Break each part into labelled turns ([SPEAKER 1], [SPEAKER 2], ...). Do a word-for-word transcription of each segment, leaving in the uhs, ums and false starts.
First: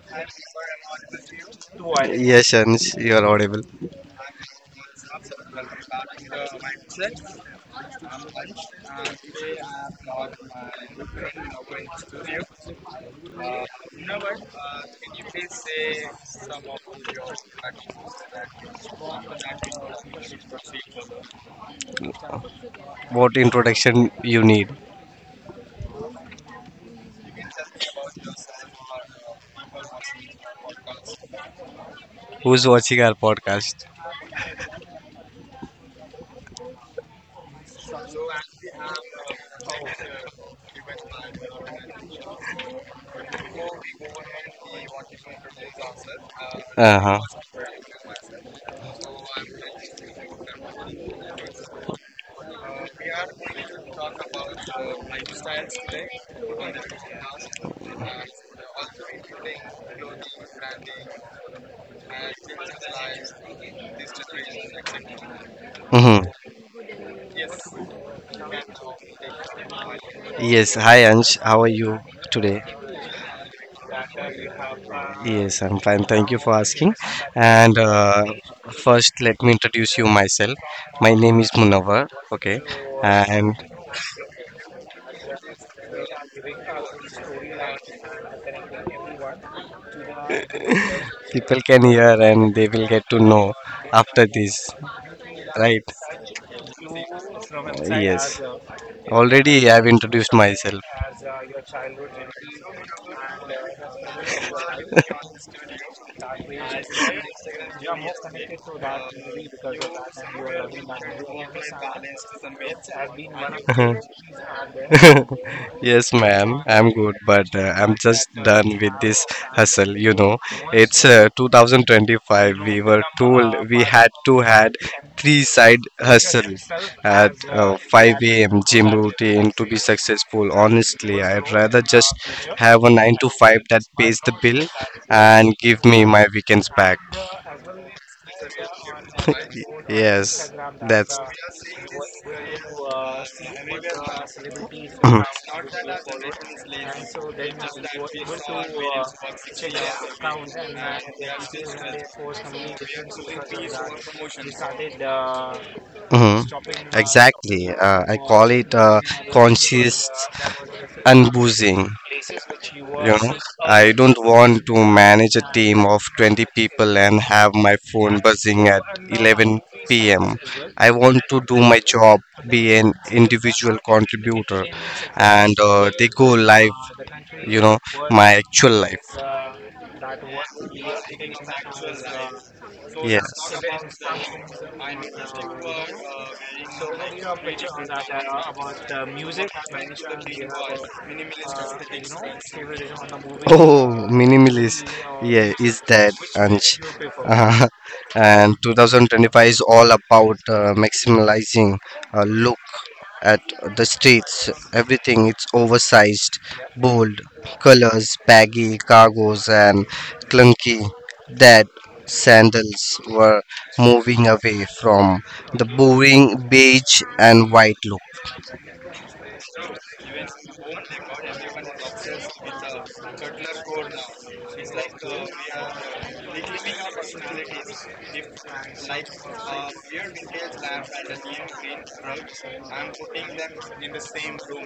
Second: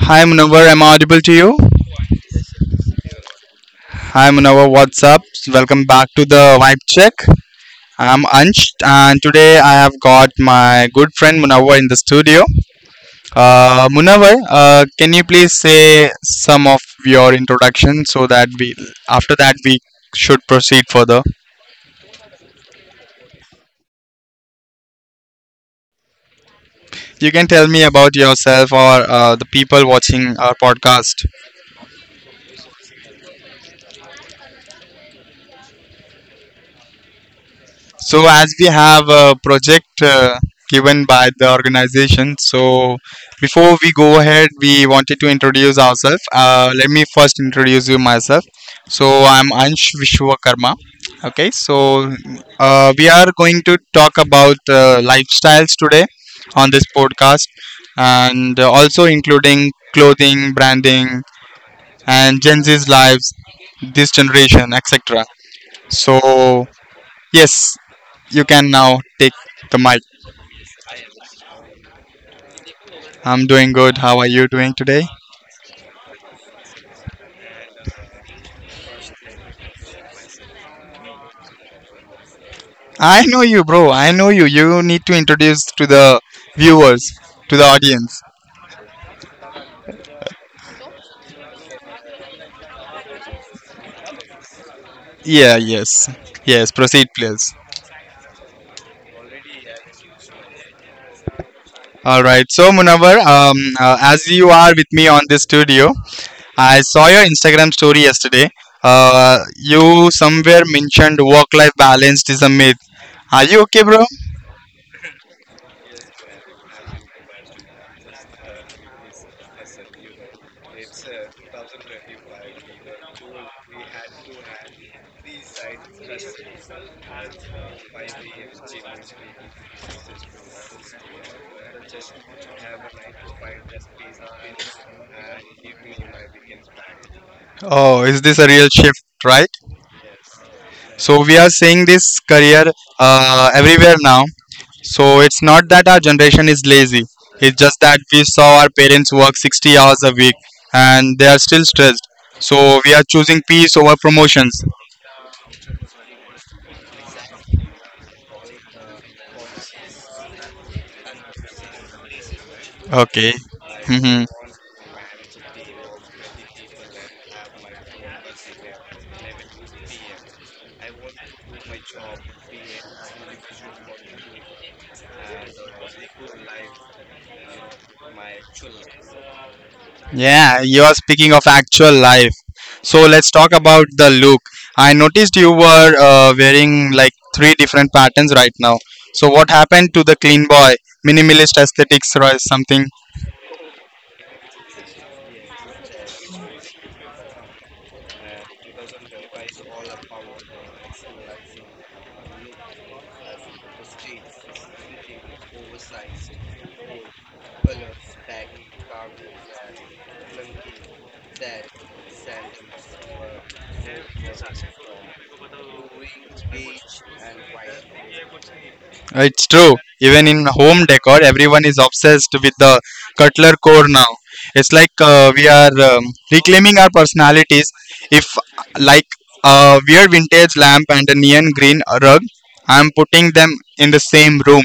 [SPEAKER 1] Hi Munawar, am I audible to you?
[SPEAKER 2] Yes, Ansh, you are audible.
[SPEAKER 1] Hi Munawar, what's up? Welcome back to the Vibe Check. I'm Ansh and today I have got my good friend Munawar in the studio. Uh, Munawar, uh, can you please say some of your introduction so that we, after that we should proceed further.
[SPEAKER 2] What introduction you need?
[SPEAKER 1] You can tell me about yourself or uh, the people watching our podcast.
[SPEAKER 2] Who's watching our podcast?
[SPEAKER 1] So, as we have a project uh, given by the organization, so before we go ahead, we wanted to introduce ourselves. Uh, let
[SPEAKER 2] Uh
[SPEAKER 1] me
[SPEAKER 2] huh.
[SPEAKER 1] first introduce you myself. So, I'm Ansh Vishwakarma. Okay, so uh, we are going to talk about uh, lifestyles today on this podcast and uh, also including clothing, branding, and Gen Z's lives, this generation, et cetera.
[SPEAKER 2] Hmm.
[SPEAKER 1] So, yes, you can now take the mic.
[SPEAKER 2] Yes. Hi, Ansh. How are you today?
[SPEAKER 1] I'm doing good. How are you doing today?
[SPEAKER 2] Yes, I'm fine. Thank you for asking. And uh, first, let me introduce you myself. My name is Munawar. Okay,
[SPEAKER 1] I know
[SPEAKER 2] and
[SPEAKER 1] you, bro. I know you. You need to introduce to the viewers, to the audience.
[SPEAKER 2] people can hear and they will get to know after this,
[SPEAKER 1] Yeah,
[SPEAKER 2] right?
[SPEAKER 1] yes. Yes, proceed, please.
[SPEAKER 2] Uh, Yes, already I have introduced myself.
[SPEAKER 1] All right. So, Munawar, um, uh, as you are with me on this studio, I saw your Instagram story yesterday. Uh, you somewhere mentioned work life balance is a myth. Are you okay, bro?
[SPEAKER 2] Yes, ma'am. I'm good, but uh, I'm just done with this hustle. You know, it's uh, twenty twenty-five. We were told we had to had three side hustle at uh, five a m gym routine to be successful. Honestly, I'd rather just have a nine to five that pays the bill and give me my weekends back.
[SPEAKER 1] Oh, is this a real shift, right?
[SPEAKER 2] Yes, that's...
[SPEAKER 1] So we are seeing this career uh, everywhere now. So it's not that our generation is lazy. It's just that we saw our parents work sixty hours a week and they are still stressed. So we are choosing peace over promotions.
[SPEAKER 2] Mhm. Exactly. Uh, I call it uh, conscious unboozing. You
[SPEAKER 1] Okay.
[SPEAKER 2] know, I don't
[SPEAKER 1] hmm
[SPEAKER 2] want to manage a team of twenty people and have my phone buzzing at eleven p m. I want to do my job, be an individual contributor, and uh, they go live, you know, my actual life.
[SPEAKER 1] Yeah, you are speaking of actual life. So
[SPEAKER 2] Yes.
[SPEAKER 1] let's talk about the look. I noticed you were uh, wearing like three different patterns right now. So what happened to the clean boy, minimalist aesthetics or something?
[SPEAKER 2] Oh, minimalist. Yeah, is that Ansh? Uh, and twenty twenty-five is all about uh, maximizing a look at the streets. Everything it's oversized, bold, colors, baggy cargos, and clunky. That sandals were moving away from the boring beige and white look.
[SPEAKER 1] It's true. Even in home decor, everyone is obsessed with the cutler core now. It's like uh, we are um, reclaiming our personalities. If like a weird vintage lamp and a neon green rug, I'm putting them in the same room.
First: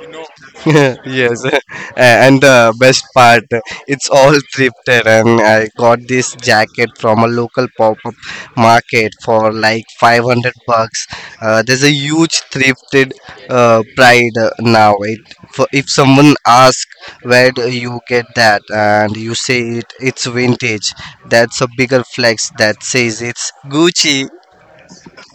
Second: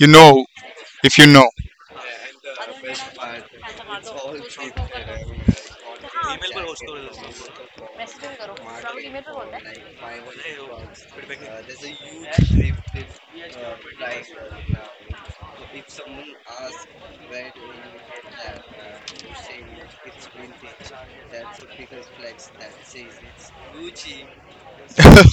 [SPEAKER 1] You know, if you
[SPEAKER 2] Yes.
[SPEAKER 1] know.
[SPEAKER 2] And the best part, it's all thrifted, and I got this jacket from a local pop-up market for like five hundred bucks. Uh, there's a huge thrifted uh, pride uh, now it, for, if someone asks where do you get that and you say it it's vintage, that's a bigger flex that says it's Gucci.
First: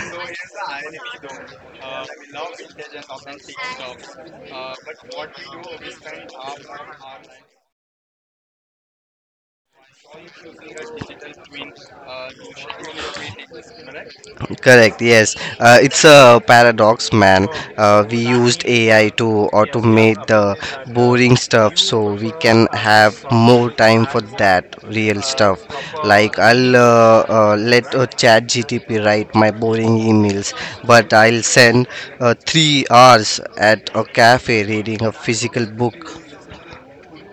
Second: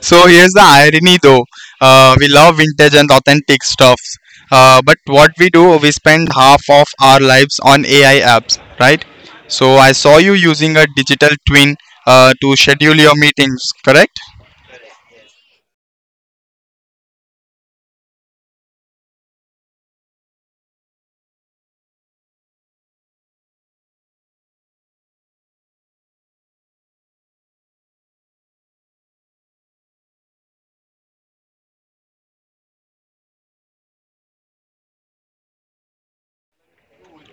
[SPEAKER 1] So here's the irony though. Uh, we love vintage and authentic stuffs. Uh, but what we do, we spend half of our lives on A I apps, right? So I saw you using a digital twin uh, to schedule your meetings, correct?
[SPEAKER 2] Correct, yes. Uh, it's a paradox, man. Uh, we used A I to automate the boring stuff so we can have more time for that real stuff. Like, I'll uh, uh, let uh, ChatGTP write my boring emails, but I'll send uh, three hours at a cafe reading a physical book.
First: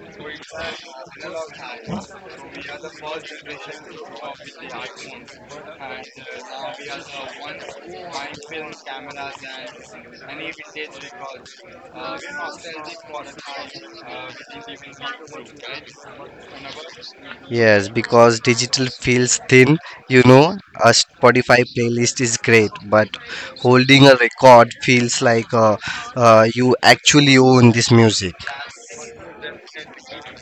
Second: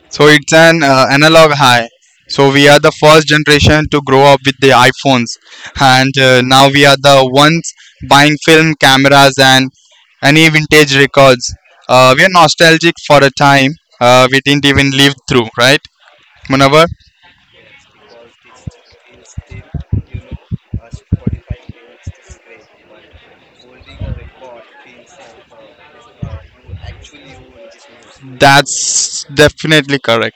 [SPEAKER 1] So it's an uh, analog high. So we are the first generation to grow up with the iPhones, and uh, now we are the ones buying film cameras and any vintage records. Uh, we are nostalgic for a time uh, we didn't even live through, right, Munavar?
[SPEAKER 2] Yes, because digital feels thin, you know, a Spotify playlist is great, but holding a record feels like uh, uh, you actually own this music.
[SPEAKER 1] That's definitely correct,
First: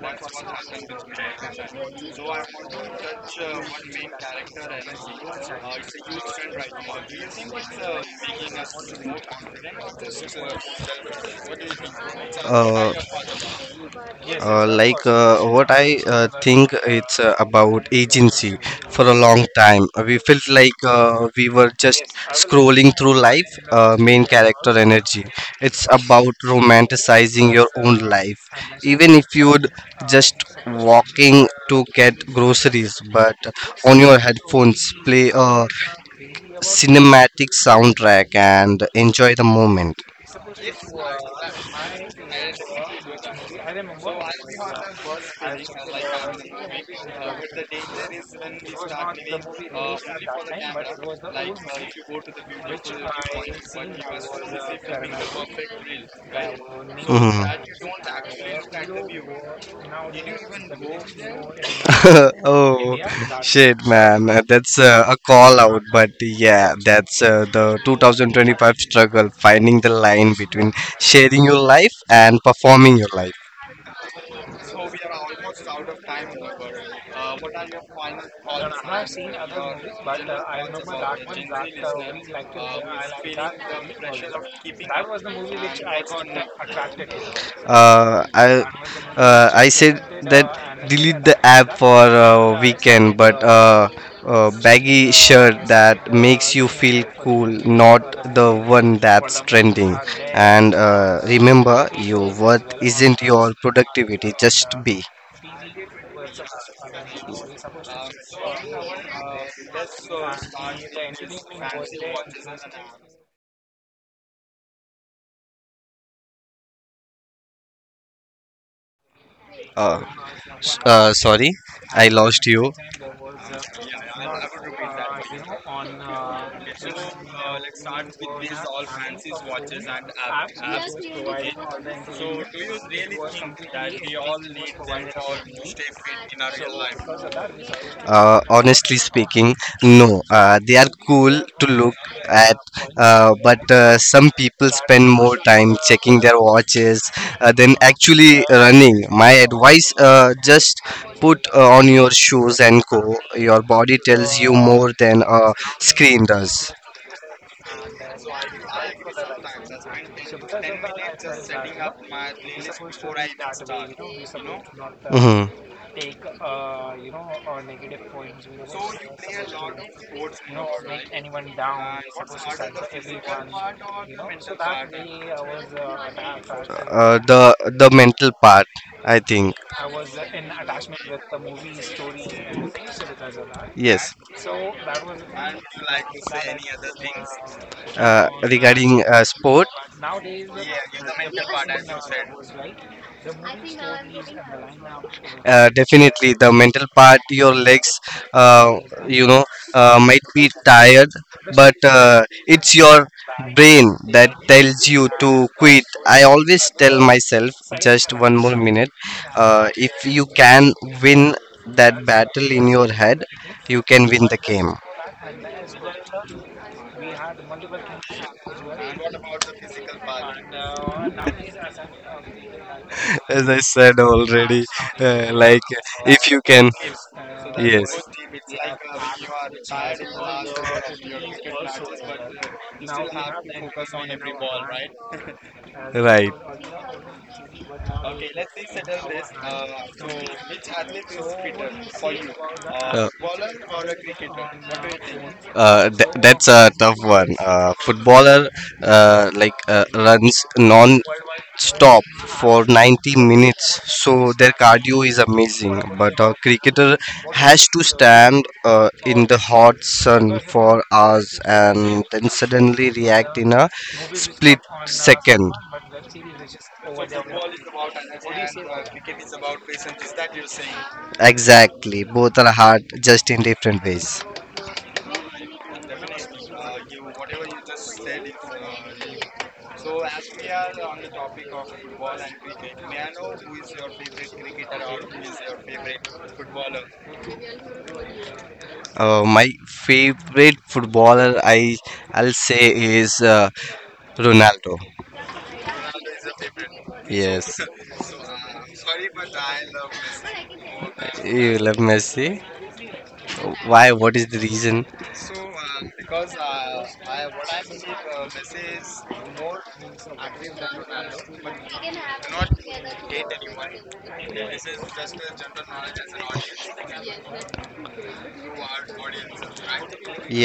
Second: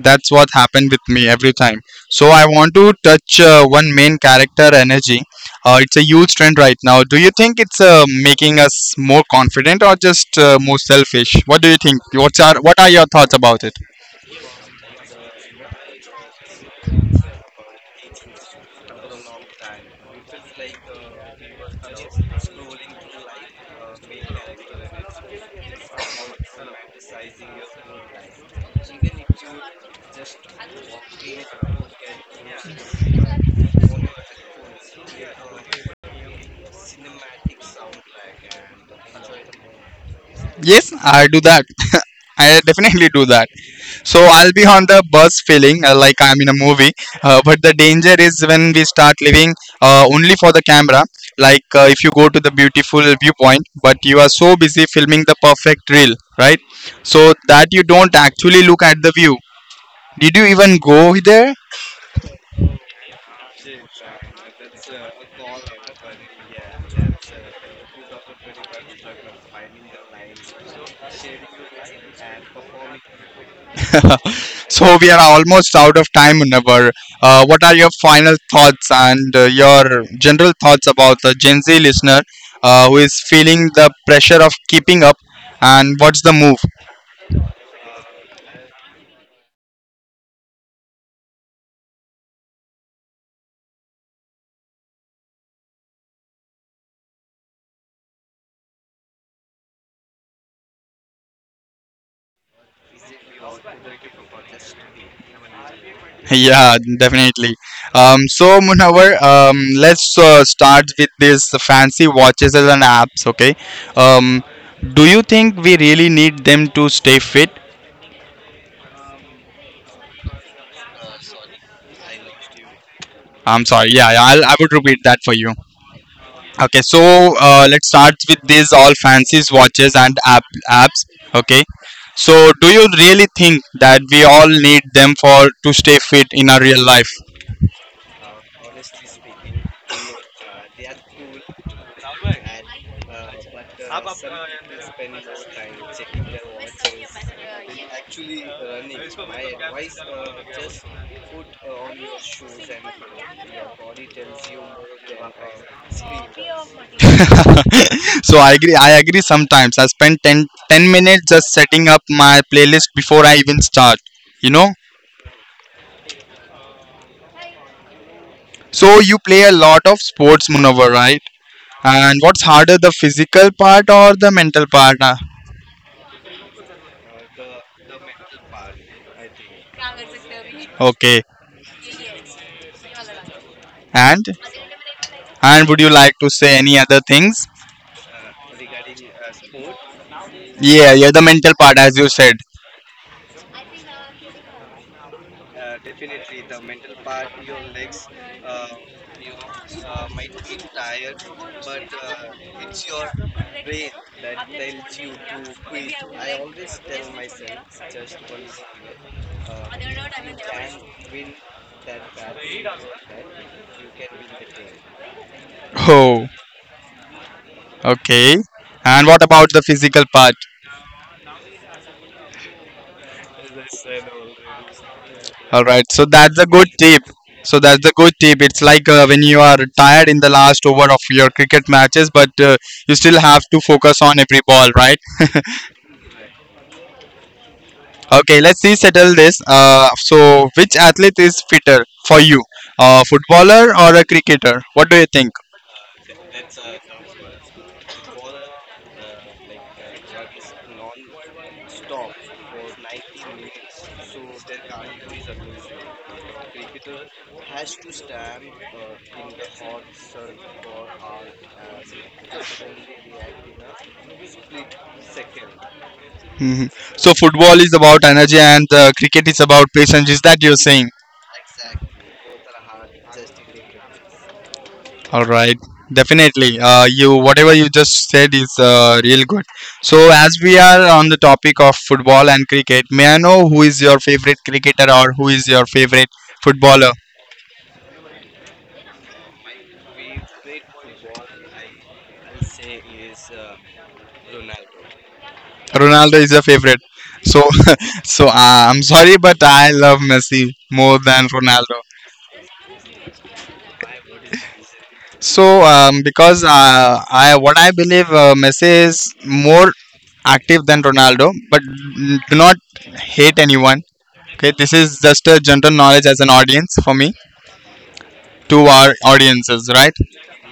[SPEAKER 1] that's what happened with me every time, so I want to touch uh, one main character energy. Uh, it's a huge trend right now. Do you think it's uh, making us more confident or just uh, more selfish? What do you think? What's our, what are
[SPEAKER 2] Uh,
[SPEAKER 1] your thoughts about it?
[SPEAKER 2] Uh, like uh, what I uh, think it's uh, about agency. For a long time, uh, we felt like uh, we were just scrolling through life. Uh, main character energy. It's about romanticizing your own life, even if you'd just walking to get groceries. But on your headphones, play a cinematic soundtrack and enjoy the moment.
[SPEAKER 1] Yes, I do that. I definitely do that. So I'll be on the bus feeling uh, like I'm in a movie. Uh, but the danger is when we start living uh, only for the camera. Like uh, if you go to the beautiful viewpoint, but you are so busy filming the perfect reel, right? So that you
[SPEAKER 2] Mhm.
[SPEAKER 1] don't actually look at the view. Did you even go there?
[SPEAKER 2] Oh, shit, man. Uh, that's uh, a call out, but yeah, that's uh, the twenty twenty-five struggle: finding the line between sharing your life and performing your life.
[SPEAKER 1] So we are almost out of time, Never. Uh, what are your final thoughts and uh, your general thoughts about the Gen Z listener uh, who is feeling the pressure of keeping up, and what's the move?
[SPEAKER 2] Uh, I uh, I said that: delete the app for a weekend. But uh, a baggy shirt that makes you feel cool, not the one that's trending. And uh, remember, your worth isn't your productivity. Just be.
[SPEAKER 1] Yeah, definitely. Um, so Munawar, um, let's uh, start with this fancy watches and apps. Okay. Um, do you think we really need them to stay fit?
[SPEAKER 2] Uh, s- uh, Sorry, I lost you.
[SPEAKER 1] I'm sorry. Yeah, I'll, I would repeat that for you. Okay, so uh, let's start with these all fancies watches and app apps. Okay, so do you really think that we all need them for to stay fit in our real life?
[SPEAKER 2] Uh, honestly speaking, no. Uh, they are cool to look at, uh, but uh, some people spend more time checking their watches uh, than actually running. My advice: uh, just put uh, on your shoes and go. Your body tells you more than a screen does.
[SPEAKER 1] So I agree. I agree. Sometimes I spend ten ten minutes just setting up my playlist before I even start. You know.
[SPEAKER 2] Mhm.
[SPEAKER 1] So you play a lot of sports, Munawar, right? And what's harder, the physical part or the mental part? Ah,
[SPEAKER 2] Uh, the the mental part, I think.
[SPEAKER 1] okay.
[SPEAKER 2] Yes.
[SPEAKER 1] And and would you like to say any other things?
[SPEAKER 2] uh, regarding uh, sport.
[SPEAKER 1] Yeah, yeah, the mental part, as you said.
[SPEAKER 2] Uh, definitely the mental part. Your legs uh, you know uh, might be tired, but uh, it's your brain that tells you to quit. I always tell myself just one more minute. Uh, if you can win that battle in your head, you can win the game.
[SPEAKER 1] Oh, okay. And what about the physical part?
[SPEAKER 2] As I said already, uh,
[SPEAKER 1] All
[SPEAKER 2] like,
[SPEAKER 1] right, so
[SPEAKER 2] if
[SPEAKER 1] that's a
[SPEAKER 2] you
[SPEAKER 1] good
[SPEAKER 2] can...
[SPEAKER 1] tip. So that's a
[SPEAKER 2] Yes.
[SPEAKER 1] good tip. It's like uh, when you are tired in the last over of your cricket matches, but uh, you still have to focus on every ball, right?
[SPEAKER 2] Right.
[SPEAKER 1] Okay, let's see, settle this. Uh, so, which athlete is fitter for you? A
[SPEAKER 2] Uh,
[SPEAKER 1] footballer or a cricketer? What do you think?
[SPEAKER 2] uh, th- that's a tough one. Uh, footballer, uh, like, uh, runs non stop for ninety minutes, so their cardio is amazing. But a cricketer has to stand uh, in the hot sun for hours and then suddenly react in a split second.
[SPEAKER 1] hmm So, football is about energy and uh, cricket is about patience. Is that you're saying?
[SPEAKER 2] Exactly, both are hard, just in different ways.
[SPEAKER 1] All right, definitely. Uh, you whatever you just said is uh, real good. So as we are on the topic of football and cricket, may I know who is your favorite cricketer or who is your favorite footballer?
[SPEAKER 2] Uh, my favorite footballer, I I'll say is uh, Ronaldo.
[SPEAKER 1] Ronaldo is your favorite. So
[SPEAKER 2] Yes,
[SPEAKER 1] so uh, I'm sorry, but I love Messi more than
[SPEAKER 2] you
[SPEAKER 1] Ronaldo.
[SPEAKER 2] love Messi. Why? What is the reason?
[SPEAKER 1] So um, because uh, I what I believe uh, Messi is more active than Ronaldo, but do not hate anyone. Okay, this is just a general knowledge as an audience for me to our audiences, right?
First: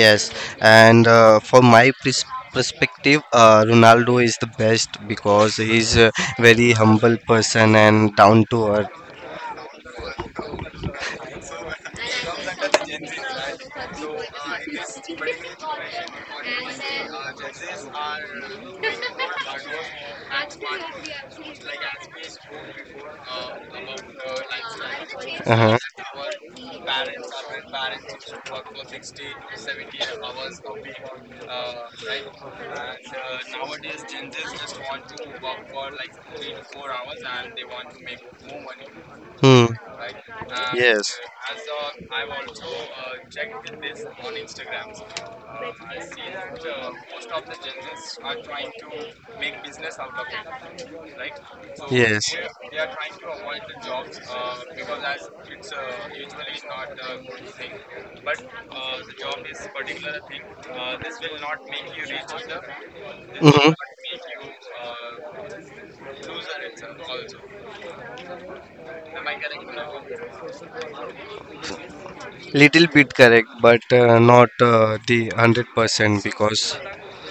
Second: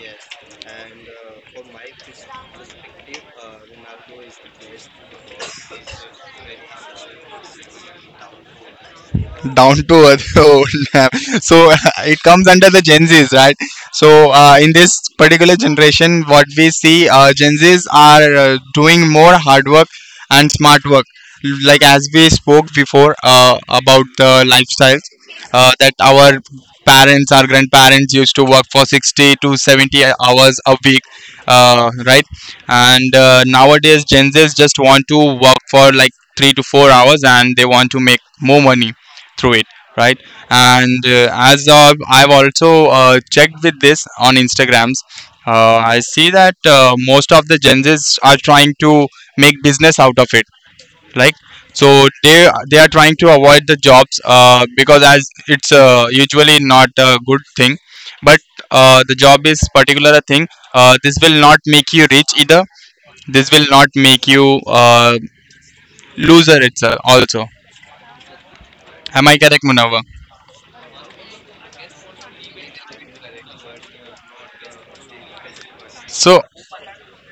[SPEAKER 2] Yes, and uh, for my pers- perspective, uh, Ronaldo is the best because he's a very humble person and down to earth.
[SPEAKER 1] Down to earth. Old man. So it comes under the Gen Z's, right? So uh, in this particular generation, what we see, uh, Gen Z's are uh, doing more hard work and smart work, like as we spoke before uh, about the lifestyles, uh,
[SPEAKER 2] Uh-huh.
[SPEAKER 1] that our parents, our grandparents used to work for sixty to seventy hours a week, uh, right? And uh, nowadays Gen Z's just want to work for like three to four hours and they want to make more money through it,
[SPEAKER 2] Hmm.
[SPEAKER 1] right? And uh, as uh, I've also uh, checked with this on Instagrams, uh, I see that uh, most of the Gen Zs are trying to make business out of it, like, so
[SPEAKER 2] Yes.
[SPEAKER 1] they they are trying to avoid the jobs,
[SPEAKER 2] Yes.
[SPEAKER 1] uh, because as it's uh, usually not a good thing, but uh, the job is particular a thing, uh, this will not make you rich either, this will
[SPEAKER 2] Hmm.
[SPEAKER 1] not make you uh, loser, it's uh, also, am I correct, Munawar?
[SPEAKER 2] Little bit correct, but uh, not uh, the one hundred percent,
[SPEAKER 1] so
[SPEAKER 2] because...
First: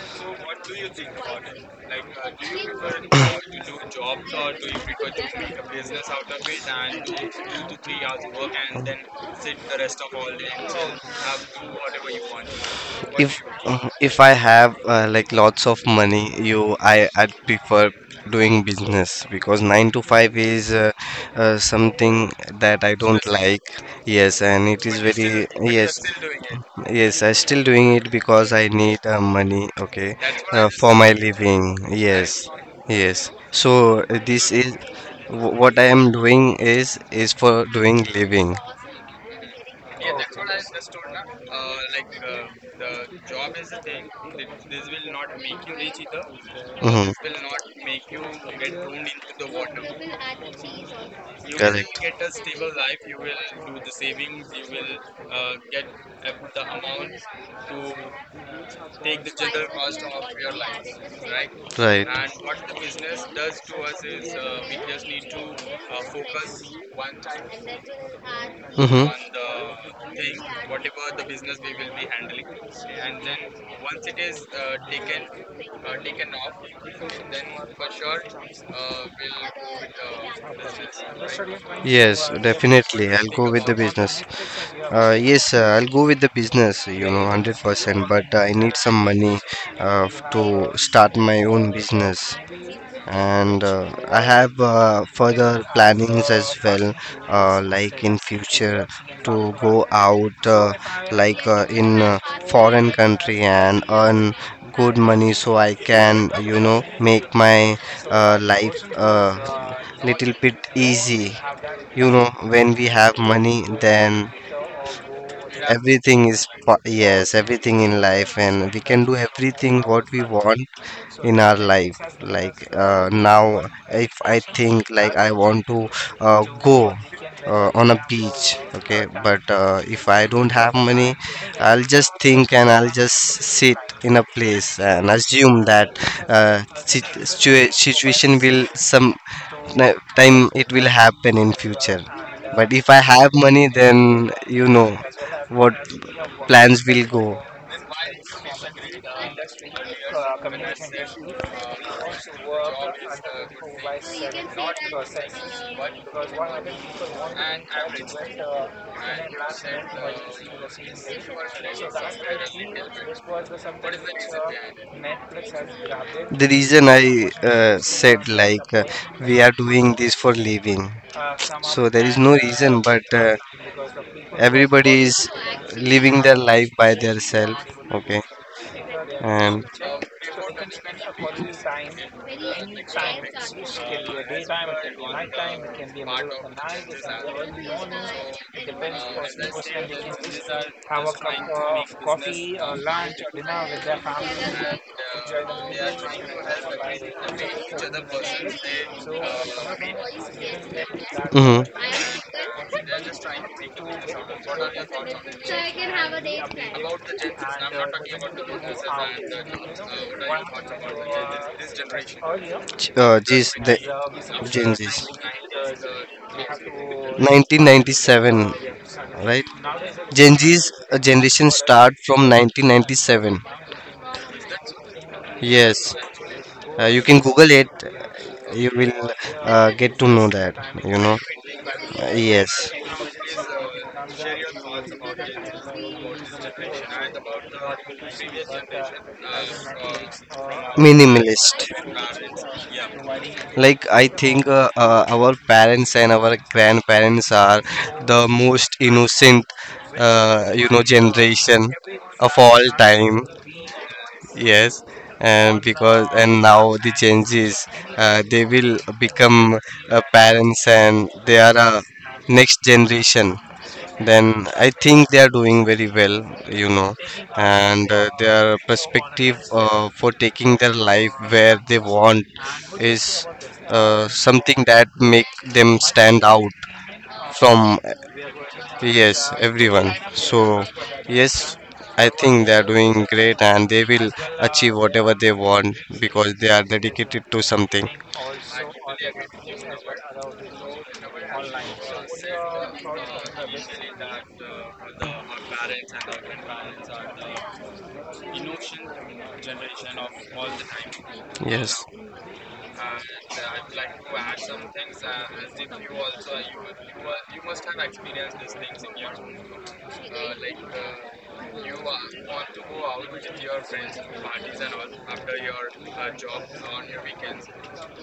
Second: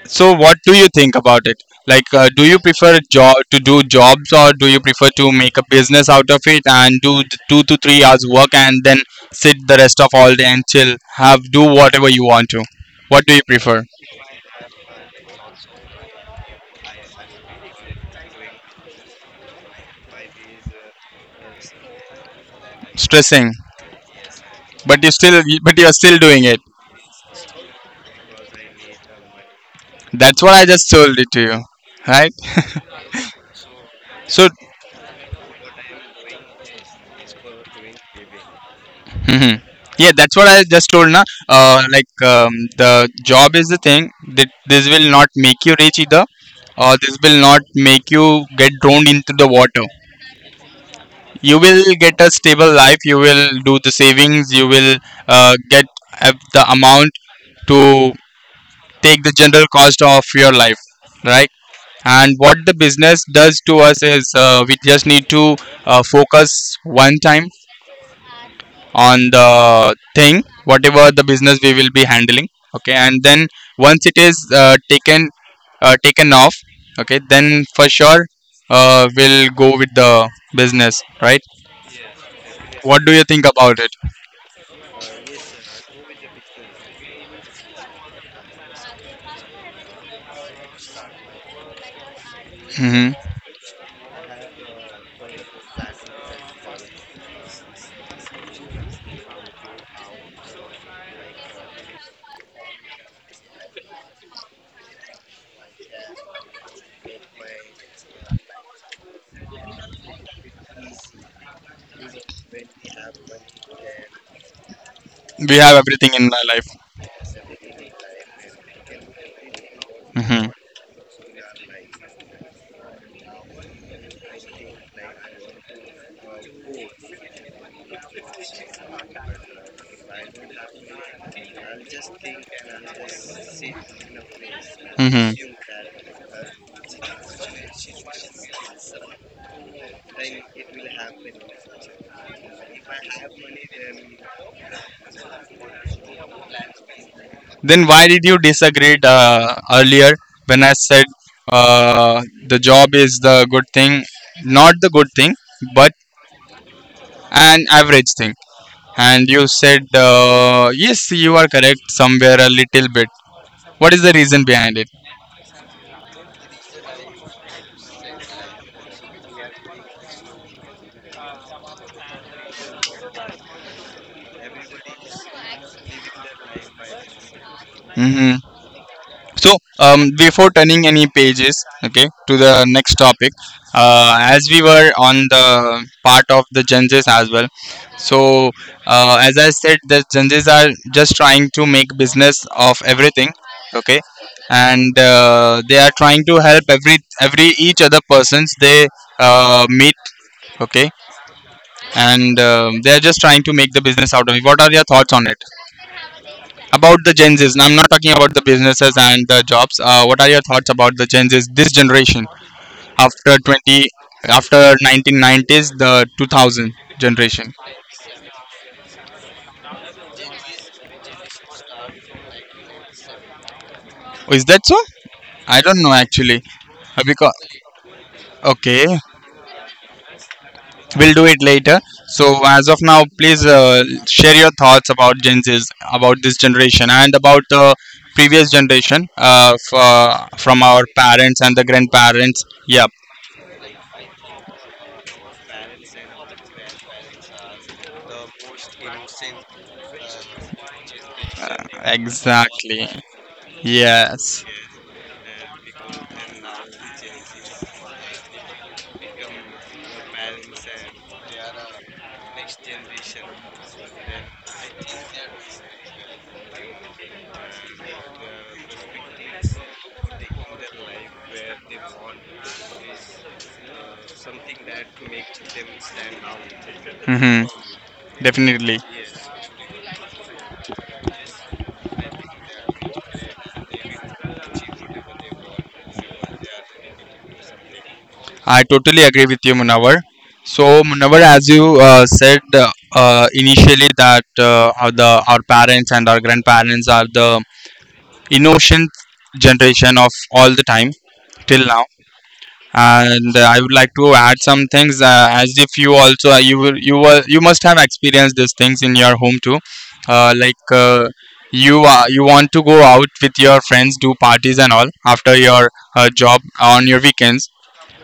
[SPEAKER 1] So, what do you think about it? Like, uh, do you prefer job to do jobs, or do you prefer to make a business out of it and do th- two to three hours work and then sit the rest of all day and chill, have do whatever you want to? What do you
[SPEAKER 2] If
[SPEAKER 1] prefer?
[SPEAKER 2] uh, if I have, uh, like, lots of money, you I I'd prefer doing business because nine to five is uh, uh, something that I don't
[SPEAKER 1] Stressing,
[SPEAKER 2] like. Yes, and it is
[SPEAKER 1] but you still,
[SPEAKER 2] very...
[SPEAKER 1] but you are
[SPEAKER 2] yes.
[SPEAKER 1] still doing it.
[SPEAKER 2] Yes, I still doing it because I need uh, money, okay,
[SPEAKER 1] That's what I
[SPEAKER 2] uh,
[SPEAKER 1] just
[SPEAKER 2] for my
[SPEAKER 1] told it to you,
[SPEAKER 2] living.
[SPEAKER 1] right?
[SPEAKER 2] Yes, yes. So uh,
[SPEAKER 1] So,
[SPEAKER 2] this is wh- what I am doing is is for doing living.
[SPEAKER 1] hmm yeah, that's what I just told. Na, uh, like um, the job is the thing. That this will not make you rich either, or
[SPEAKER 2] Mhm.
[SPEAKER 1] this will not make you get drowned into the water. You will get a stable life. You will do the savings. You will uh, get uh, the amount to take the general cost of your life, right?
[SPEAKER 2] Right.
[SPEAKER 1] And what the business does to us is uh, we just need to uh, focus one time on the thing whatever the business we will be handling, okay, and then once it is uh, taken uh, taken off, okay, then for sure uh, we'll go with the business, right? What
[SPEAKER 2] Definitely.
[SPEAKER 1] do
[SPEAKER 2] I'll
[SPEAKER 1] you
[SPEAKER 2] think
[SPEAKER 1] think
[SPEAKER 2] go with the about
[SPEAKER 1] about it?
[SPEAKER 2] business. Uh, yes, uh, I'll go with the business, you know, one hundred percent, but I need some money uh, f- to start my own business.
[SPEAKER 1] hmm
[SPEAKER 2] And uh, I have uh, further plannings as well, uh, like, in future to go out, uh, like, uh, in uh, foreign country and earn good money so I can, you know, make my uh, life uh, little bit easy. You know when we have money, then
[SPEAKER 1] we have everything
[SPEAKER 2] everything
[SPEAKER 1] in my
[SPEAKER 2] is
[SPEAKER 1] life.
[SPEAKER 2] po- yes, everything in life, and we can do everything what we
[SPEAKER 1] hmm
[SPEAKER 2] want in our life. Like, uh, now if I think like I want to uh, go uh, on a beach, okay, but uh, if I don't have money, I'll just think, and I'll just sit in a place and
[SPEAKER 1] hmm
[SPEAKER 2] assume that uh, situ- situa- situation will some na- time it will happen in future. But if I have money, then you know what plans will
[SPEAKER 1] then why did you disagree uh, earlier when I said uh, the job is the good thing,
[SPEAKER 2] go.
[SPEAKER 1] not the good thing, but an average thing. And you said, uh, yes, you are correct somewhere a little bit. What is the reason behind it?
[SPEAKER 2] The reason I uh, said like, uh, we are doing this for living, so there is no reason, but uh, everybody is living their life by themselves. Okay,
[SPEAKER 1] hmm So,
[SPEAKER 2] and...
[SPEAKER 1] um, before turning any pages, okay, to the next topic, uh, as we were on the part of the Genjis as well. So, uh, as I said, the Genjis are just trying to make business of everything, okay, and uh, they are trying to help every every each other persons they uh, meet, okay.
[SPEAKER 2] Mm-hmm.
[SPEAKER 1] And um, they're just trying to make the business out of it. What are your thoughts on it? About the Gen Zs, now I'm not talking about the businesses and the jobs. Uh, what are your thoughts about the Gen Zs, this generation,
[SPEAKER 2] Uh,
[SPEAKER 1] after
[SPEAKER 2] G's, the
[SPEAKER 1] twenty,
[SPEAKER 2] Gen
[SPEAKER 1] after
[SPEAKER 2] Z's.
[SPEAKER 1] nineteen nineties, the
[SPEAKER 2] We have
[SPEAKER 1] two thousand
[SPEAKER 2] to
[SPEAKER 1] generation?
[SPEAKER 2] nineteen ninety-seven, right? Gen Z's uh, generation start from nineteen ninety-seven.
[SPEAKER 1] Is that so? I don't know
[SPEAKER 2] Yes,
[SPEAKER 1] actually.
[SPEAKER 2] uh, you
[SPEAKER 1] Uh,
[SPEAKER 2] can
[SPEAKER 1] Because,
[SPEAKER 2] Google it. You
[SPEAKER 1] okay,
[SPEAKER 2] will uh, get to know that. You
[SPEAKER 1] we'll
[SPEAKER 2] know.
[SPEAKER 1] do it later.
[SPEAKER 2] Uh,
[SPEAKER 1] So, as
[SPEAKER 2] yes,
[SPEAKER 1] of now, please uh, share your thoughts about Gen Z's, about this generation, and about the previous generation uh, f- uh, from our parents and
[SPEAKER 2] minimalist.
[SPEAKER 1] the grandparents. Yep.
[SPEAKER 2] Like, I think uh, uh, our parents and our grandparents are the most innocent uh, you know generation of all
[SPEAKER 1] Exactly.
[SPEAKER 2] time.
[SPEAKER 1] Yes.
[SPEAKER 2] Yes, and because and now the changes, uh, they will become uh, parents and they are a next generation. Then I think they are doing very well, you know, and uh, their perspective uh, for taking their life where they want is uh, something that make them stand out
[SPEAKER 1] Mm-hmm.
[SPEAKER 2] from...
[SPEAKER 1] Definitely.
[SPEAKER 2] Yes, everyone. So, yes, I think they are doing great and they will achieve whatever they want because they are dedicated to something.
[SPEAKER 1] I totally agree with you, Munawar. So, Munawar, as you uh, said uh, uh, initially, that uh, how the our parents and our grandparents are the innocent generation of all the time till now.
[SPEAKER 2] Yes.
[SPEAKER 1] And uh, I would like to add some things. Uh, as if you also, uh, you will you were you must have experienced these things in your home too, uh, like. Uh, you uh, you want to go out with your friends, do parties and all after your uh, job, on your weekends,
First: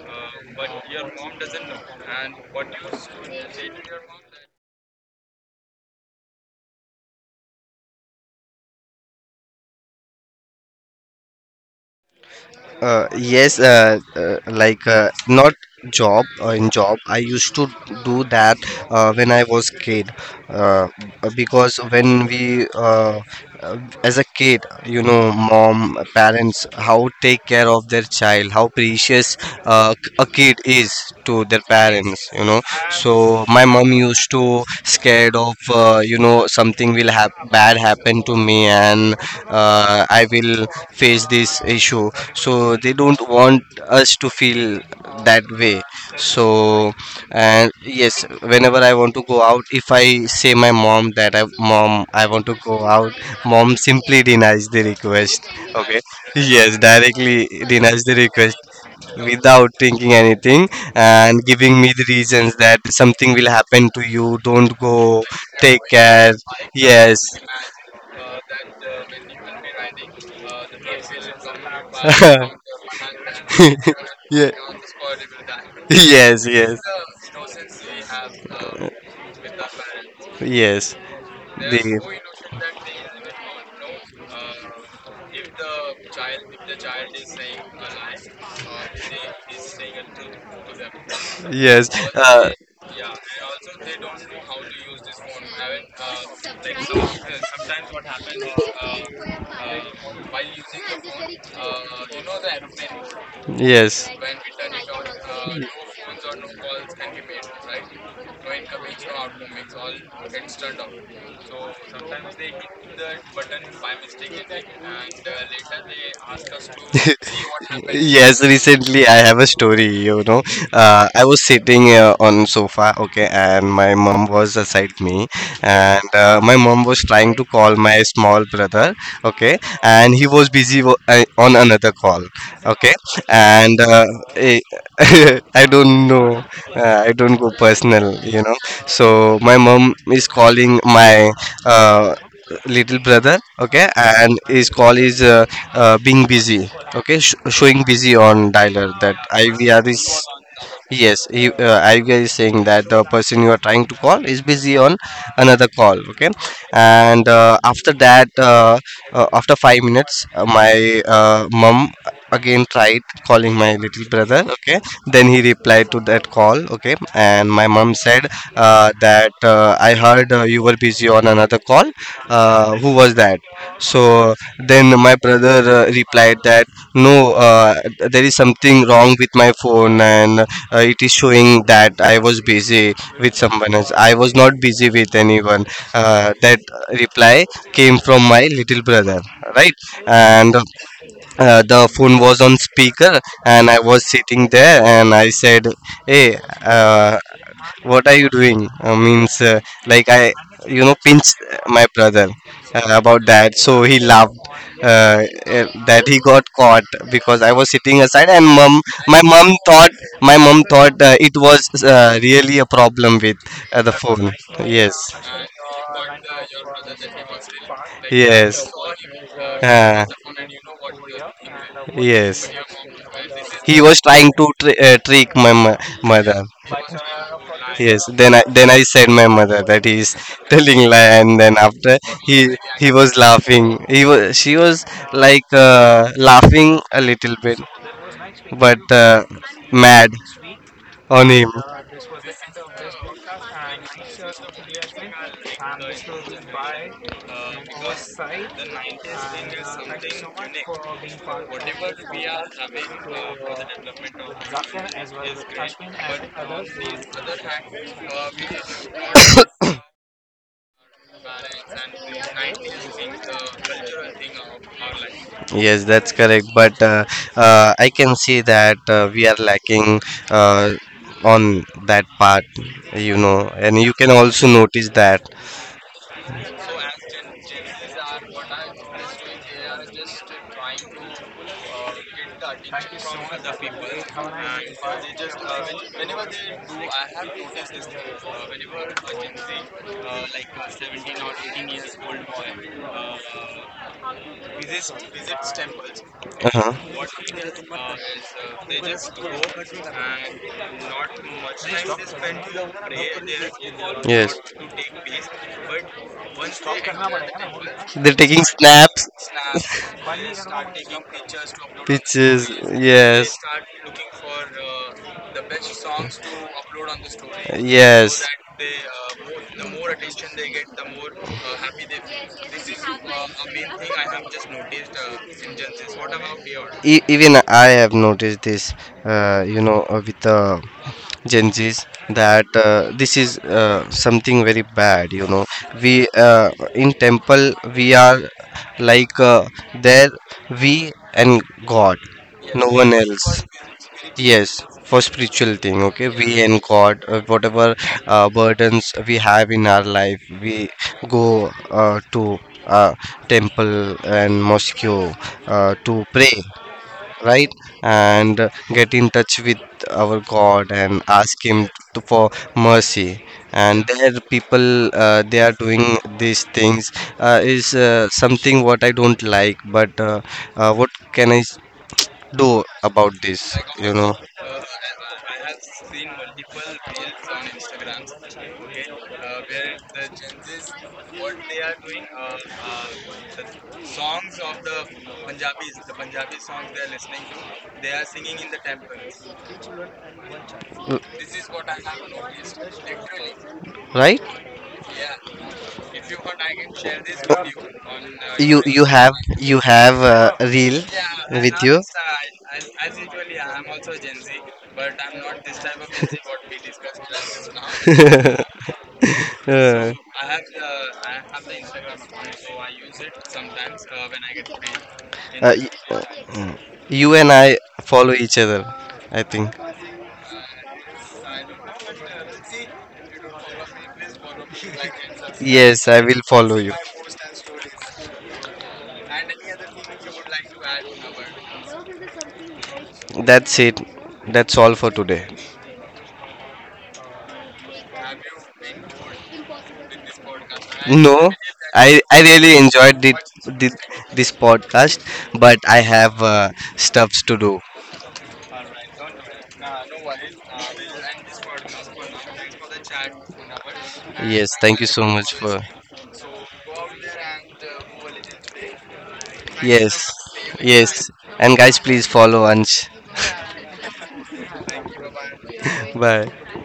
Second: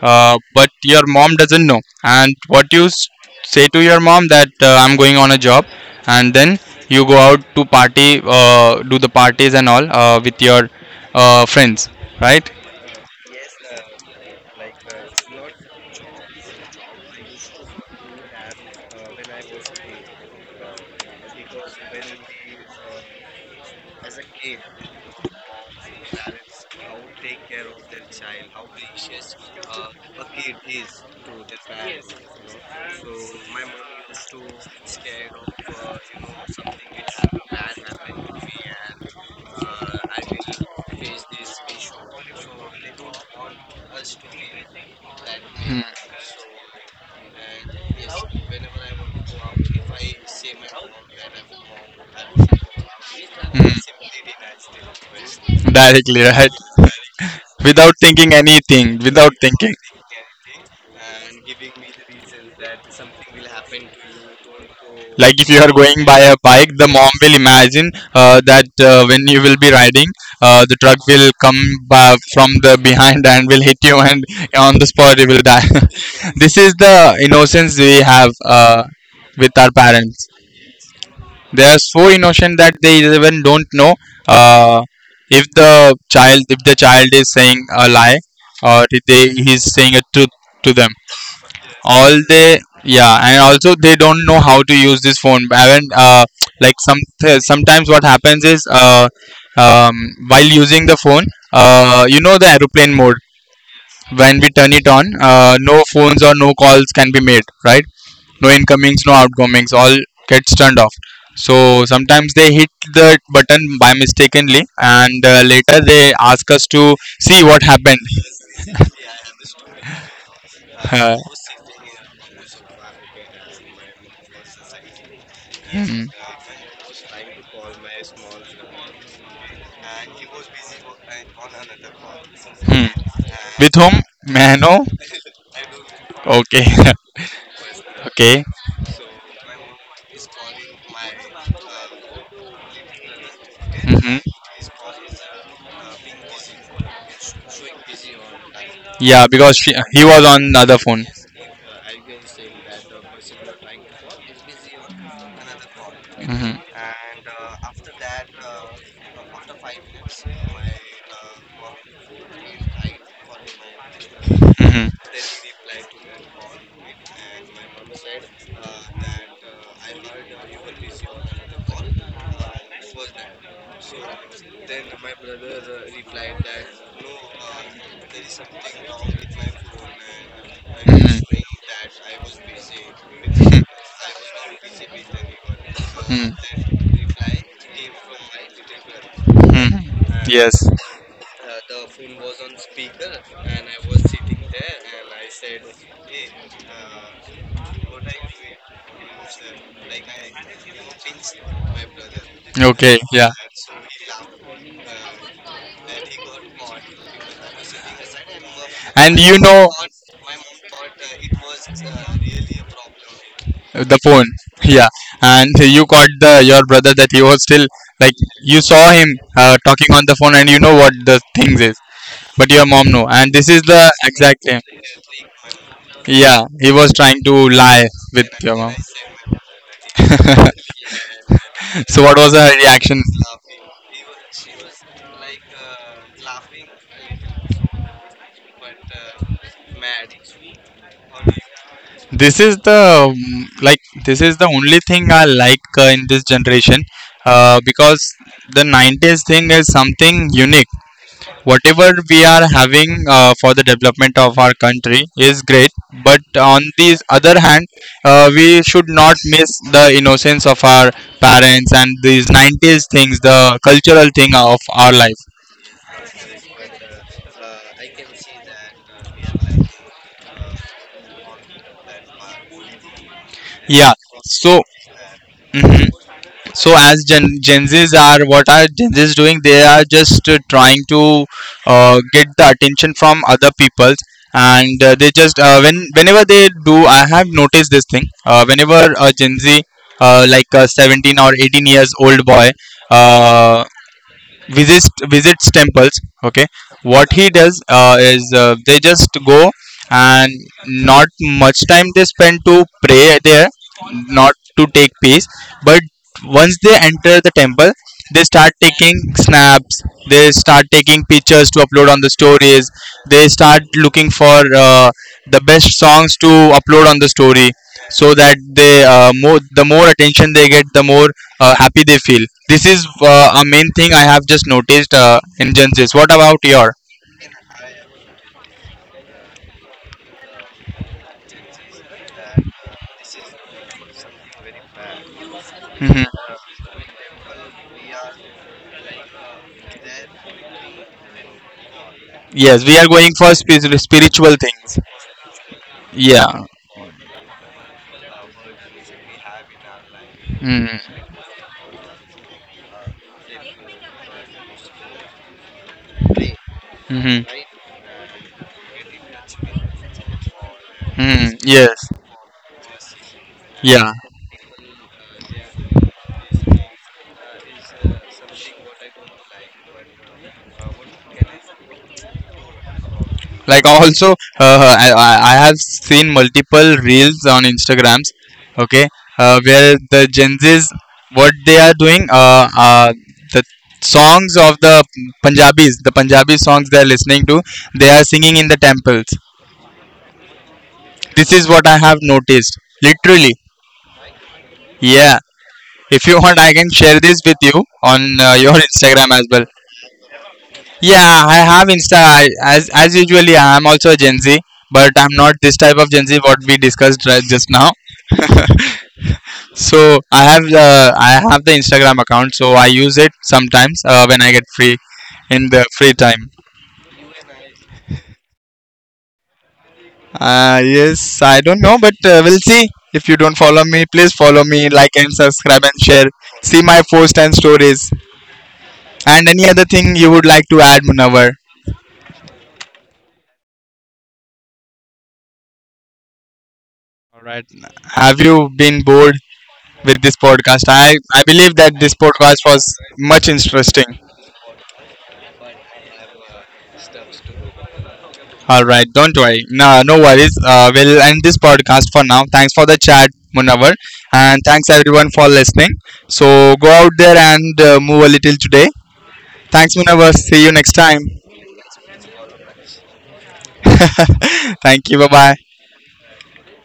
[SPEAKER 1] uh, but your mom doesn't know, and what you s- say to your mom that uh, I'm going on a job, and then you go out to party, uh, do the parties and all uh, with your uh, friends, right?
[SPEAKER 2] Uh, yes, uh, uh, like uh, not job uh, in job. I used to do that uh, when I was kid, uh, because when we uh, uh, as a kid, you know, mom, parents, how take care of their child, how precious uh, a kid is to their parents, you know. So my mom used to scared of uh, you know something will have bad happen to me and uh, I will face this issue. So they don't want us to feel that way. So, and yes, whenever I want to go out, if I say my mom that I mom I want to go out, mom simply denies the request. Okay.
[SPEAKER 1] Directly, right?
[SPEAKER 2] Yes, directly
[SPEAKER 1] Without
[SPEAKER 2] denies the
[SPEAKER 1] thinking
[SPEAKER 2] request
[SPEAKER 1] anything, without,
[SPEAKER 2] without thinking anything and giving me the reasons that something will happen to you, don't go,
[SPEAKER 1] like, if you are
[SPEAKER 2] take
[SPEAKER 1] going by
[SPEAKER 2] care.
[SPEAKER 1] a bike, the mom
[SPEAKER 2] Yes.
[SPEAKER 1] will imagine uh, that uh, when you will be riding, uh, the truck will come by from the behind and will hit you, and
[SPEAKER 2] Yeah.
[SPEAKER 1] on the spot you will die.
[SPEAKER 2] Yes,
[SPEAKER 1] This is
[SPEAKER 2] yes.
[SPEAKER 1] the innocence we have uh, with our parents.
[SPEAKER 2] Yes.
[SPEAKER 1] They are
[SPEAKER 2] The...
[SPEAKER 1] so innocent that they even don't know, uh, if the child if the child is saying a lie, or if they he is saying a truth to them.
[SPEAKER 2] Yes.
[SPEAKER 1] All
[SPEAKER 2] Uh,
[SPEAKER 1] they Yeah. And also they don't know how to use this phone, and uh, like, some sometimes what happens is, uh, um, while using the phone, uh, you know the aeroplane mode,
[SPEAKER 2] yes.
[SPEAKER 1] when we turn it on, uh, no phones or no calls can be made, right? No incomings, no outgoings, all gets turned off. So sometimes they hit the button by mistakenly, and uh, later they ask us to see what happened.
[SPEAKER 2] Yes, recently I have a story you know uh, I was sitting uh, on sofa, okay, and my mom was aside me,
[SPEAKER 1] Uh, hmm.
[SPEAKER 2] and uh, my mom was trying to call my small brother, okay, and
[SPEAKER 1] Hmm.
[SPEAKER 2] he was busy wo- uh, on another call, okay,
[SPEAKER 1] With
[SPEAKER 2] and
[SPEAKER 1] whom?
[SPEAKER 2] uh,
[SPEAKER 1] May I
[SPEAKER 2] eh,
[SPEAKER 1] know?
[SPEAKER 2] I don't know.
[SPEAKER 1] Okay.
[SPEAKER 2] uh, I don't go personal you
[SPEAKER 1] Okay.
[SPEAKER 2] know so my mom is calling my uh, little brother, okay,
[SPEAKER 1] Hmm.
[SPEAKER 2] and his call is uh, uh, being busy, okay, sh- showing busy on dialer that
[SPEAKER 1] Yeah, because she,
[SPEAKER 2] I V R is...
[SPEAKER 1] he was on the other phone.
[SPEAKER 2] yes, he... uh, I V R is saying that the person you are trying to call is busy on another call, okay,
[SPEAKER 1] Hmm.
[SPEAKER 2] and uh, after that, uh, uh, after five minutes, uh, my uh, mom again tried calling my little brother, okay,
[SPEAKER 1] Hmm.
[SPEAKER 2] then he replied to that call, okay, and my mom said uh, that uh, I heard uh, you were super busy on another call. Uh, who was that? So then my brother uh, replied that no, uh, there is something wrong with my phone, and uh, it is showing that I was busy with someone else. I was not busy with anyone.
[SPEAKER 1] Hmm.
[SPEAKER 2] Uh,
[SPEAKER 1] Hmm.
[SPEAKER 2] that reply came from my little brother, right?
[SPEAKER 1] Hmm.
[SPEAKER 2] And
[SPEAKER 1] Yes.
[SPEAKER 2] uh, the phone was on speaker, and I was sitting there and I said, hey, uh, what are you doing? Uh, means, uh, like, I you know pinched my brother uh,
[SPEAKER 1] Okay.
[SPEAKER 2] about
[SPEAKER 1] Yeah.
[SPEAKER 2] that, so he laughed, uh, uh, that he got caught because I was sitting aside, and mom
[SPEAKER 1] And
[SPEAKER 2] my
[SPEAKER 1] you
[SPEAKER 2] mom
[SPEAKER 1] know
[SPEAKER 2] thought my mom thought uh, it was uh, really a problem with uh, the
[SPEAKER 1] the phone.
[SPEAKER 2] phone.
[SPEAKER 1] Yeah.
[SPEAKER 2] Yes.
[SPEAKER 1] And you caught the your brother that he was still, like, you
[SPEAKER 2] Yes.
[SPEAKER 1] saw him uh, talking
[SPEAKER 2] uh,
[SPEAKER 1] on the phone, and you know what the things is.
[SPEAKER 2] yes,
[SPEAKER 1] But your mom know. And this is
[SPEAKER 2] he
[SPEAKER 1] the
[SPEAKER 2] was trying
[SPEAKER 1] exact
[SPEAKER 2] to
[SPEAKER 1] same.
[SPEAKER 2] tr- uh, trick my mo- mother
[SPEAKER 1] Yeah. He was trying to lie
[SPEAKER 2] Yes.
[SPEAKER 1] with
[SPEAKER 2] Then I
[SPEAKER 1] your
[SPEAKER 2] then
[SPEAKER 1] mom.
[SPEAKER 2] I said my mother that he is telling lie, and then after...
[SPEAKER 1] So what was
[SPEAKER 2] he
[SPEAKER 1] her
[SPEAKER 2] he
[SPEAKER 1] reaction?
[SPEAKER 2] was laughing. He was, she was, like, uh, laughing a little bit, but uh, mad on him.
[SPEAKER 1] This is the um, like, this is the only thing I like uh, in this generation, uh, because the nineties thing is something unique. Whatever we are having uh, for the development of our country is great, but on the other hand, uh, we should not miss the innocence of our parents and these nineties things, the cultural thing of our life.
[SPEAKER 2] Yes, that's correct. But uh, uh, I can see that uh, we are lacking uh, on that part, you know, and you
[SPEAKER 1] Yeah.
[SPEAKER 2] can also
[SPEAKER 1] So.
[SPEAKER 2] notice that.
[SPEAKER 1] Mhm. So as Gen, Gen Zs are, what are Gen Zs doing? They are just uh, trying to uh, get the attention from other people, and uh, they just uh, when whenever they do, I have noticed this thing. Uh, whenever a Gen Z, uh, like a seventeen or eighteen years old boy, uh, visits visits temples, okay,
[SPEAKER 2] Uh-huh.
[SPEAKER 1] what he does uh, is uh, they just go, and not much time they spend to pray there,
[SPEAKER 2] Yes.
[SPEAKER 1] not to take peace, but once they enter the temple,
[SPEAKER 2] They're
[SPEAKER 1] they
[SPEAKER 2] taking
[SPEAKER 1] start taking
[SPEAKER 2] snaps.
[SPEAKER 1] snaps, they start taking pictures to upload on the
[SPEAKER 2] Pictures.
[SPEAKER 1] stories, they
[SPEAKER 2] Yes.
[SPEAKER 1] start looking for uh, the best songs to upload on the story, so
[SPEAKER 2] Yes.
[SPEAKER 1] that they uh, more the more attention they get, the more uh, happy they feel. This is uh, a main thing I have just noticed uh, in Gen Zs. What about your,
[SPEAKER 2] E- even I have noticed this, uh, you know, uh, with the Gen Zs, that uh, this is uh, something very bad. You know,
[SPEAKER 1] mhm,
[SPEAKER 2] we uh, in temple we are like uh, there we and God,
[SPEAKER 1] yes,
[SPEAKER 2] no
[SPEAKER 1] we are
[SPEAKER 2] one
[SPEAKER 1] going for
[SPEAKER 2] else.
[SPEAKER 1] spi- spiritual
[SPEAKER 2] Yes,
[SPEAKER 1] things,
[SPEAKER 2] for spiritual thing, okay, we
[SPEAKER 1] yeah,
[SPEAKER 2] and God, uh, whatever uh, burdens we have in our life, we
[SPEAKER 1] mm-hmm,
[SPEAKER 2] go uh, to uh, temple and mosque uh, to pray,
[SPEAKER 1] mm-hmm,
[SPEAKER 2] right? And uh, get in touch with our God and
[SPEAKER 1] mm-hmm,
[SPEAKER 2] ask Him
[SPEAKER 1] yes,
[SPEAKER 2] to, for mercy. And
[SPEAKER 1] yeah,
[SPEAKER 2] there, people, uh, they are doing these things uh, is uh, something what I don't like, but uh, uh, what can I s- do about this?
[SPEAKER 1] like,
[SPEAKER 2] You
[SPEAKER 1] also,
[SPEAKER 2] know.
[SPEAKER 1] uh, uh, I, I I have seen multiple reels on Instagrams, okay, uh, where the Gen Zs, what they are doing, uh, uh, the songs of the punjabis, the punjabi songs they are listening to, they are singing in the temples. This is what I have noticed literally.
[SPEAKER 2] Right?
[SPEAKER 1] Yeah, if
[SPEAKER 2] If you
[SPEAKER 1] you want
[SPEAKER 2] want,
[SPEAKER 1] I
[SPEAKER 2] I
[SPEAKER 1] can
[SPEAKER 2] can
[SPEAKER 1] share
[SPEAKER 2] share
[SPEAKER 1] this
[SPEAKER 2] this
[SPEAKER 1] with
[SPEAKER 2] with you.
[SPEAKER 1] you
[SPEAKER 2] And,
[SPEAKER 1] on uh,
[SPEAKER 2] uh,
[SPEAKER 1] your
[SPEAKER 2] you you can. you
[SPEAKER 1] Instagram
[SPEAKER 2] have
[SPEAKER 1] as well.
[SPEAKER 2] you have uh, a reel. Yeah,
[SPEAKER 1] Yeah, I
[SPEAKER 2] and with I'm
[SPEAKER 1] have
[SPEAKER 2] you.
[SPEAKER 1] Insta. I,
[SPEAKER 2] Sad.
[SPEAKER 1] as as usually,
[SPEAKER 2] Yeah,
[SPEAKER 1] I
[SPEAKER 2] I'm
[SPEAKER 1] am also
[SPEAKER 2] also,
[SPEAKER 1] a Gen Z, but
[SPEAKER 2] but
[SPEAKER 1] I'm
[SPEAKER 2] I'm
[SPEAKER 1] not
[SPEAKER 2] not
[SPEAKER 1] this type
[SPEAKER 2] able
[SPEAKER 1] of Gen
[SPEAKER 2] to
[SPEAKER 1] Z
[SPEAKER 2] visit
[SPEAKER 1] what we discussed right
[SPEAKER 2] classes
[SPEAKER 1] just now.
[SPEAKER 2] now. So uh,
[SPEAKER 1] So I have, uh, I have the Instagram account, so I use it sometimes uh, when I get free,
[SPEAKER 2] in
[SPEAKER 1] in
[SPEAKER 2] uh,
[SPEAKER 1] the
[SPEAKER 2] y-
[SPEAKER 1] free
[SPEAKER 2] uh,
[SPEAKER 1] time.
[SPEAKER 2] mm. you and I follow each other, I think.
[SPEAKER 1] Uh, yes, I don't know, but uh, we'll see. If you don't follow me, please follow me, like and subscribe and
[SPEAKER 2] Yes, I
[SPEAKER 1] share.
[SPEAKER 2] will follow
[SPEAKER 1] See
[SPEAKER 2] you.
[SPEAKER 1] my posts and stories, and any other thing you would like to add, Munawar.
[SPEAKER 2] That's it. That's all for today.
[SPEAKER 1] Have you been bored with this podcast? I, I
[SPEAKER 2] No,
[SPEAKER 1] believe that this
[SPEAKER 2] I I
[SPEAKER 1] podcast
[SPEAKER 2] really
[SPEAKER 1] was
[SPEAKER 2] enjoyed the,
[SPEAKER 1] much
[SPEAKER 2] the,
[SPEAKER 1] interesting.
[SPEAKER 2] this podcast, but I have uh, stuffs to do.
[SPEAKER 1] All right, don't worry. No, no worries. Uh, we'll end this podcast for now. Thanks for the chat, Munawar, and
[SPEAKER 2] Yes,
[SPEAKER 1] thanks
[SPEAKER 2] thank you so
[SPEAKER 1] everyone for
[SPEAKER 2] much for...
[SPEAKER 1] listening. So go out there and uh, move a little today. Thanks,
[SPEAKER 2] Yes,
[SPEAKER 1] Munawar. See you next time.
[SPEAKER 2] yes. And guys, please follow Ansh.
[SPEAKER 1] Thank you. Bye bye.
[SPEAKER 2] Bye.